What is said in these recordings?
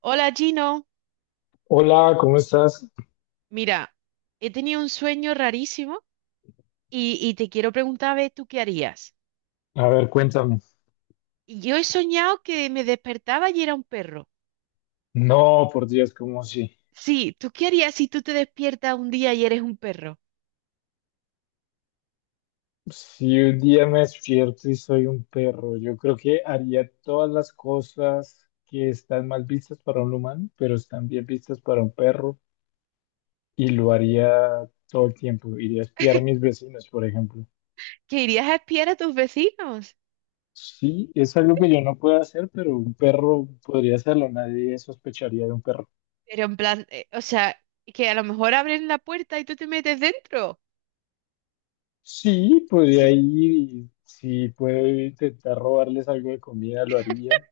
Hola Gino, Hola, ¿cómo estás? mira, he tenido un sueño rarísimo y te quiero preguntar a ver tú qué harías. A ver, cuéntame. Yo he soñado que me despertaba y era un perro. No, por Dios, como si, Sí, ¿tú qué harías si tú te despiertas un día y eres un perro? si un día me despierto y soy un perro, yo creo que haría todas las cosas que están mal vistas para un humano, pero están bien vistas para un perro y lo haría todo el tiempo. Iría a espiar a mis vecinos, por ejemplo. ¿Que irías a espiar a tus vecinos? Sí, es algo que yo no puedo hacer, pero un perro podría hacerlo. Nadie sospecharía de un perro. Pero en plan, o sea, que a lo mejor abren la puerta y tú te metes dentro. Sí, podría Sí. ir y si puedo intentar robarles algo de comida, lo haría.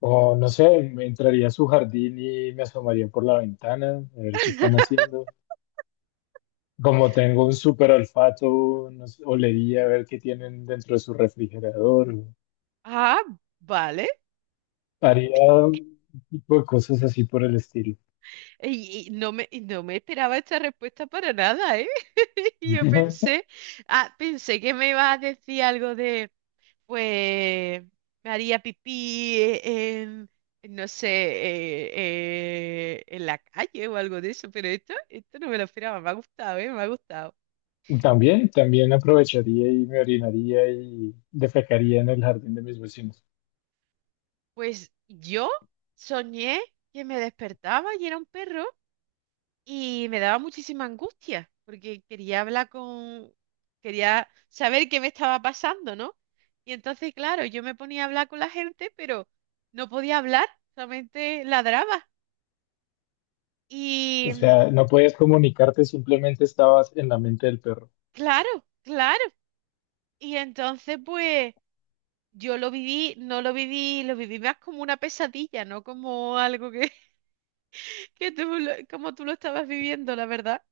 O no sé, me entraría a su jardín y me asomaría por la ventana a ver qué están haciendo. Como tengo un súper olfato, no sé, olería a ver qué tienen dentro de su refrigerador. Ah, vale. Haría un tipo de cosas así por el estilo. Y, y no me esperaba esta respuesta para nada, ¿eh? Yo pensé, ah, pensé que me ibas a decir algo de... Pues me haría pipí en, no sé, en la calle o algo de eso, pero esto no me lo esperaba, me ha gustado, ¿eh? Me ha gustado. También, también aprovecharía y me orinaría y defecaría en el jardín de mis vecinos. Pues yo soñé que me despertaba y era un perro y me daba muchísima angustia porque quería hablar con, quería saber qué me estaba pasando, ¿no? Y entonces, claro, yo me ponía a hablar con la gente, pero no podía hablar, solamente ladraba. O Y sea, no podías comunicarte, simplemente estabas en la mente del perro. claro, claro. Y entonces, pues, yo lo viví, no lo viví, lo viví más como una pesadilla, no como algo que, como tú lo estabas viviendo, la verdad.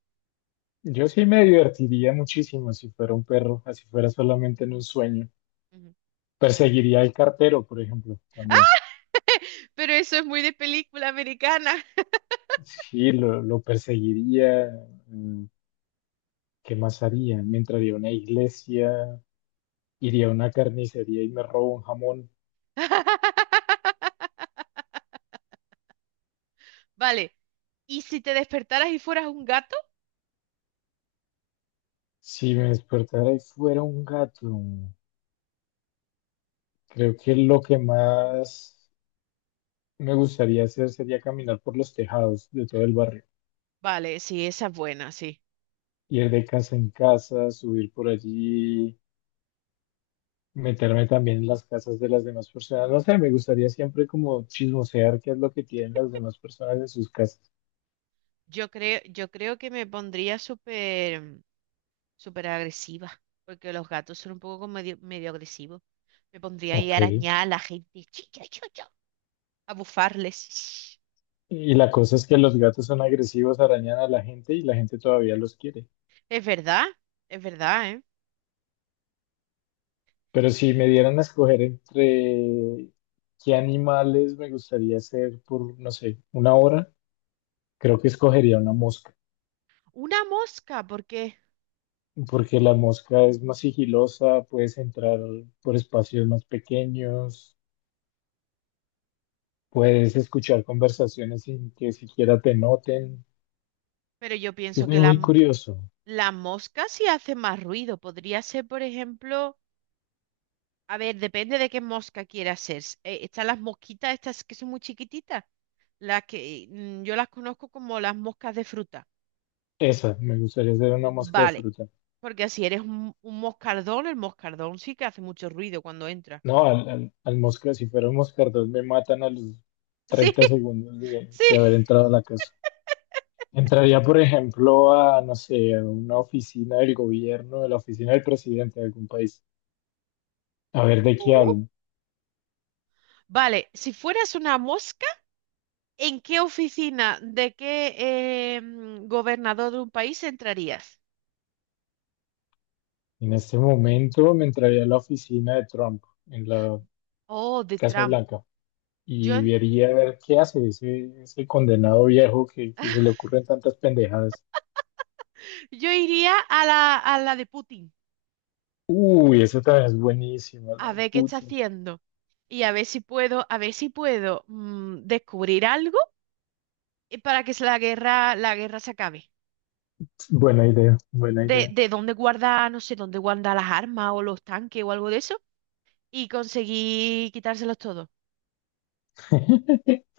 Yo sí me divertiría muchísimo si fuera un perro, así fuera solamente en un sueño. Ujú. Perseguiría al cartero, por ejemplo, también. Pero eso es muy de película americana. Sí, lo perseguiría. mm, ¿Qué más haría? Me entraría a una iglesia, iría a una carnicería y me robo un jamón. Vale. ¿Y si te despertaras y fueras un gato? Si me despertara y fuera un gato, creo que lo que más me gustaría hacer sería caminar por los tejados de todo el barrio. Vale, sí, esa es buena, sí. Ir de casa en casa, subir por allí, meterme también en las casas de las demás personas. No sé, me gustaría siempre como chismosear qué es lo que tienen las demás personas en sus casas. Yo creo que me pondría súper agresiva, porque los gatos son un poco como medio agresivos. Me pondría ahí Ok. a arañar a la gente. A bufarles. Y la cosa es que los gatos son agresivos, arañan a la gente y la gente todavía los quiere. Es verdad, es verdad, ¿eh? Pero si me dieran a escoger entre qué animales me gustaría ser por, no sé, una hora, creo que escogería una mosca, Una mosca, porque... porque la mosca es más sigilosa, puedes entrar por espacios más pequeños, puedes escuchar conversaciones sin que siquiera te noten. Pero yo Es pienso muy, que muy curioso. la mosca sí hace más ruido. Podría ser, por ejemplo... A ver, depende de qué mosca quieras ser. Están las mosquitas estas que son muy chiquititas. Las que yo las conozco como las moscas de fruta. Esa, me gustaría ser una mosca de Vale, fruta. porque si eres un moscardón, el moscardón sí que hace mucho ruido cuando entra. No, al Mosca, si fuera un Moscardón, me matan a los Sí, 30 segundos de, sí. de haber entrado a la casa. Entraría, por ejemplo, a, no sé, a una oficina del gobierno, de la oficina del presidente de algún país, a ver de qué Oh. hablan. Vale, si fueras una mosca... ¿En qué oficina de qué gobernador de un país entrarías? En este momento me entraría a la oficina de Trump, en la Oh, de Casa Trump. Blanca, Yo, y en- vería a ver qué hace ese, ese condenado viejo que se le ocurren tantas pendejadas. yo iría a a la de Putin, Uy, eso también es buenísimo, la a de ver qué está Putin. haciendo y a ver si puedo, a ver si puedo descubrir algo para que la guerra se acabe. Buena idea, buena idea. De dónde guarda, no sé, dónde guarda las armas o los tanques o algo de eso y conseguir quitárselos todos.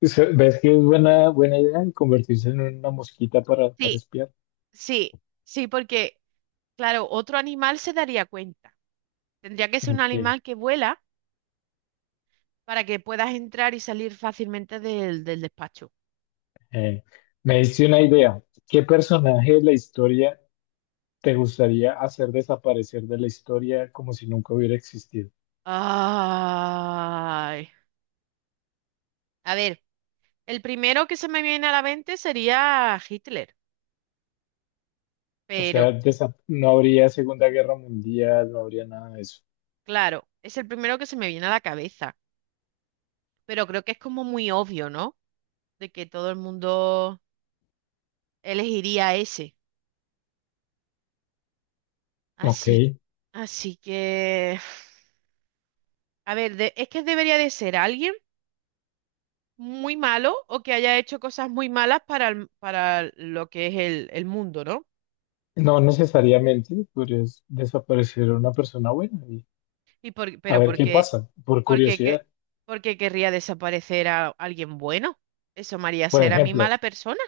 Se- ¿Ves que es buena, buena idea convertirse en una mosquita para Sí, espiar? sí, sí, porque, claro, otro animal se daría cuenta. Tendría que ser un Ok. animal que vuela para que puedas entrar y salir fácilmente del despacho. eh, Me diste una idea. ¿Qué personaje de la historia te gustaría hacer desaparecer de la historia como si nunca hubiera existido? Ay. A ver, el primero que se me viene a la mente sería Hitler, O pero sea, desa- no habría Segunda Guerra Mundial, no habría nada de eso. claro, es el primero que se me viene a la cabeza. Pero creo que es como muy obvio, ¿no? De que todo el mundo elegiría ese. Ok. Así, así que... A ver, de- es que debería de ser alguien muy malo o que haya hecho cosas muy malas para, el- para lo que es el mundo, ¿no? No necesariamente podrías desaparecer a una persona buena y Y por, a pero ver qué porque, pasa, por porque, que- curiosidad. Porque querría desaparecer a alguien bueno. Eso me haría Por ser a mí ejemplo, mala persona.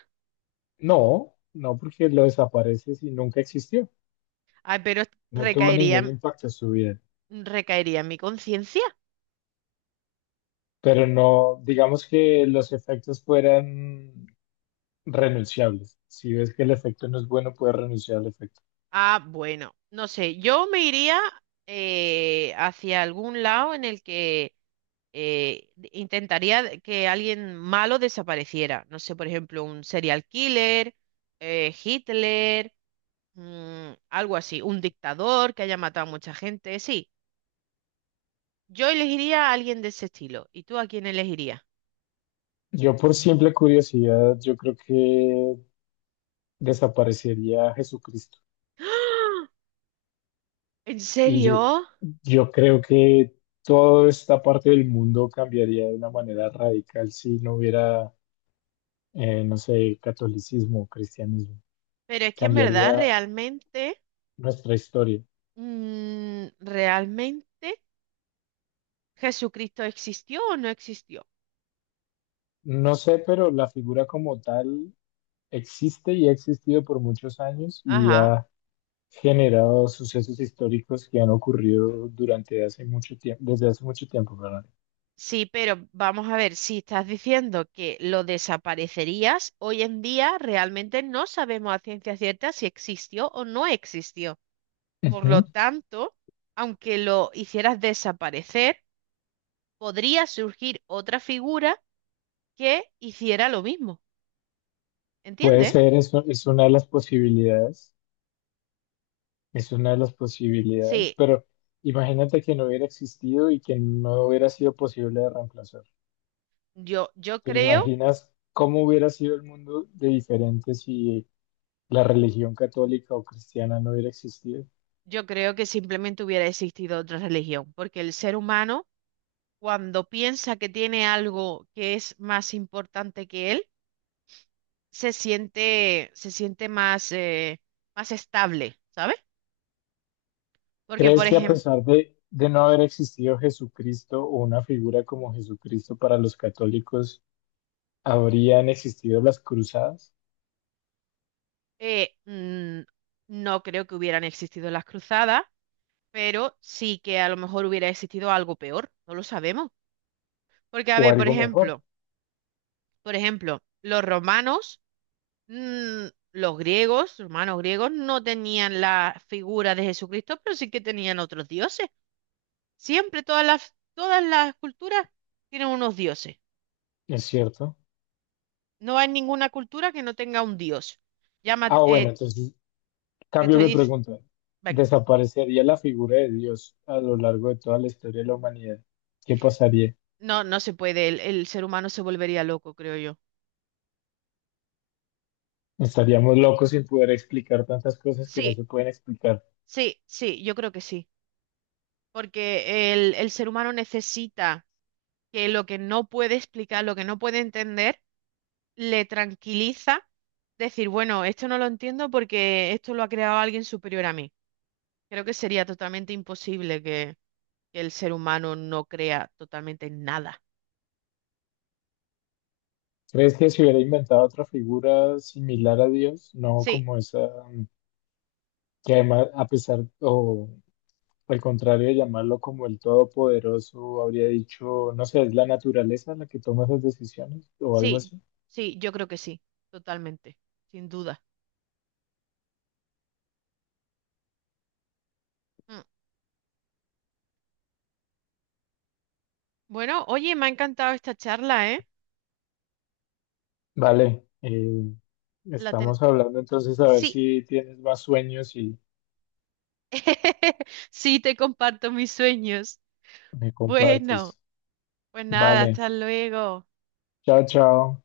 no, no porque lo desapareces y nunca existió. Ah, pero No tuvo recaería, ningún impacto en su vida, recaería en mi conciencia. pero no, digamos que los efectos fueran renunciables. Si ves que el efecto no es bueno, puedes renunciar al efecto. Ah, bueno, no sé, yo me iría hacia algún lado en el que intentaría que alguien malo desapareciera. No sé, por ejemplo, un serial killer, Hitler, algo así, un dictador que haya matado a mucha gente. Sí, yo elegiría a alguien de ese estilo. ¿Y tú a quién elegirías? Yo por simple curiosidad, yo creo que desaparecería Jesucristo. ¿En Y yo, serio? yo creo que toda esta parte del mundo cambiaría de una manera radical si no hubiera, no sé, catolicismo, cristianismo. Pero es que en verdad, Cambiaría realmente, nuestra historia. Realmente, ¿Jesucristo existió o no existió? No sé, pero la figura como tal existe y ha existido por muchos años y Ajá. ha generado sucesos históricos que han ocurrido durante hace mucho tiempo, desde hace mucho tiempo, perdón. Sí, pero vamos a ver, si estás diciendo que lo desaparecerías, hoy en día realmente no sabemos a ciencia cierta si existió o no existió. Por Ujú. lo tanto, aunque lo hicieras desaparecer, podría surgir otra figura que hiciera lo mismo. Puede ¿Entiendes? ser, es, u- es una de las posibilidades, es una de las posibilidades, Sí, pero imagínate que no hubiera existido y que no hubiera sido posible de reemplazar. yo, yo ¿Te creo, imaginas cómo hubiera sido el mundo de diferente si la religión católica o cristiana no hubiera existido? yo creo que simplemente hubiera existido otra religión, porque el ser humano, cuando piensa que tiene algo que es más importante que él, se siente más, más estable, ¿sabes? Porque, por ¿Crees que a ejemplo, pesar de no haber existido Jesucristo o una figura como Jesucristo para los católicos, habrían existido las cruzadas eh, mm, no creo que hubieran existido las cruzadas, pero sí que a lo mejor hubiera existido algo peor, no lo sabemos. Porque, a o ver, algo mejor? Por ejemplo, los romanos, mm, los griegos, romanos griegos, no tenían la figura de Jesucristo, pero sí que tenían otros dioses. Siempre todas las culturas tienen unos dioses. ¿Es cierto? No hay ninguna cultura que no tenga un dios. Llama, Ah, bueno, entonces te cambio estoy mi diciendo, pregunta. venga, ¿Desaparecería la figura de Dios a lo largo de toda la historia de la humanidad? ¿Qué pasaría? No se puede, el ser humano se volvería loco, creo yo. Estaríamos locos sin poder explicar tantas cosas que no Sí, se pueden explicar. sí, sí, yo creo que sí, porque el ser humano necesita que lo que no puede explicar, lo que no puede entender, le tranquiliza, decir, bueno, esto no lo entiendo porque esto lo ha creado alguien superior a mí. Creo que sería totalmente imposible que el ser humano no crea totalmente en nada. ¿Crees que se hubiera inventado otra figura similar a Dios? No Sí. como esa, mm, que además, a pesar, o al contrario de llamarlo como el todopoderoso, habría dicho, no sé, es la naturaleza la que toma esas decisiones o algo Sí, así. sí, yo creo que sí, totalmente, sin duda. Mm. Bueno, oye, me ha encantado esta charla, ¿eh? Vale, La ten... estamos hablando entonces a ver Sí, si tienes más sueños y sí, te comparto mis sueños. me compartes. Bueno, pues nada, Vale, hasta luego. chao, chao.